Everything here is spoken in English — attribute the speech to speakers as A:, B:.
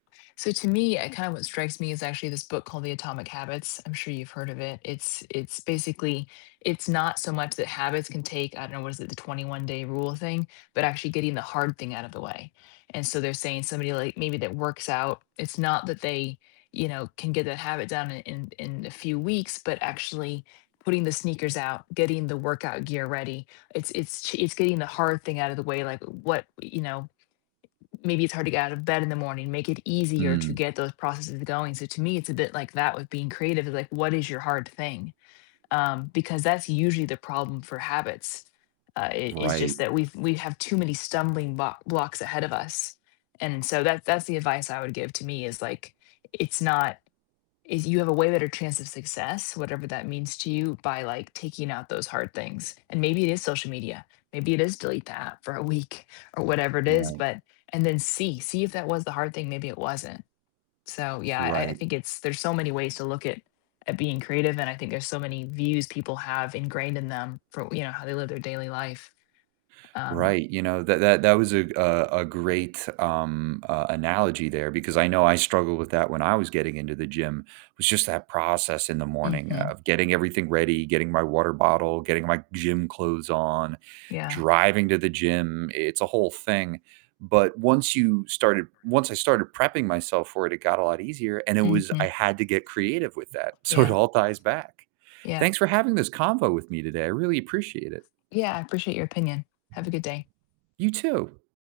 A: So to me, uh, kind of what strikes me is actually this book called "The Atomic Habits," I'm sure you've heard of it, it's it's basically it's not so much that habits can take, I don't know, what is it, the twenty-one-day rule thing, but actually getting the hard thing out of the way, and so they're saying somebody, like, maybe that works out, it's not that they, you know, can get a habit down in in in a few weeks, but actually putting the sneakers out, getting the workout gear ready, it's it's ch it's getting the hard thing out of the way, like, what, you know maybe it's hard to get out of bed in the morning, make it easier to
B: Mm.
A: get those processes going, so to me, it's a bit like that with being creative, like, what is your hard thing? Um, because that's usually the problem for habits, uh, i is
B: Right.
A: just that we've we have too many stumbling blo blocks ahead of us, and so that that's the advice I would give to me is, like, "It's not" is, "You have a way better chance of success, whatever that means to you, by, like, taking out those hard things," and maybe it is social media, maybe it is delete the app for a week or whatever it is,
B: Right.
A: but and then see, see if that was the hard thing, maybe it wasn't. So yeah, I I
B: Right.
A: think it's there's so many ways to look at at being creative and I think there's so many views people have ingrained in them for, you know, how they live their daily life. Um
B: Right, you know, that that that was a g a a great, um, uh, analogy there because I know I struggled with that when I was getting into the gym. It was just that process in the morning
A: Mhm.
B: of getting everything ready, getting my water bottle, getting my gym clothes on,
A: Yeah.
B: driving to the gym, i it's a whole thing, but once you started once I started prepping myself for it, it got a lot easier, and it was I
A: Mhm.
B: had to get creative with that, so it
A: Yeah.
B: all ties back.
A: Yeah.
B: Thanks for having this convo with me today, I really appreciate it.
A: Yeah, I appreciate your opinion. Have a good day
B: You too.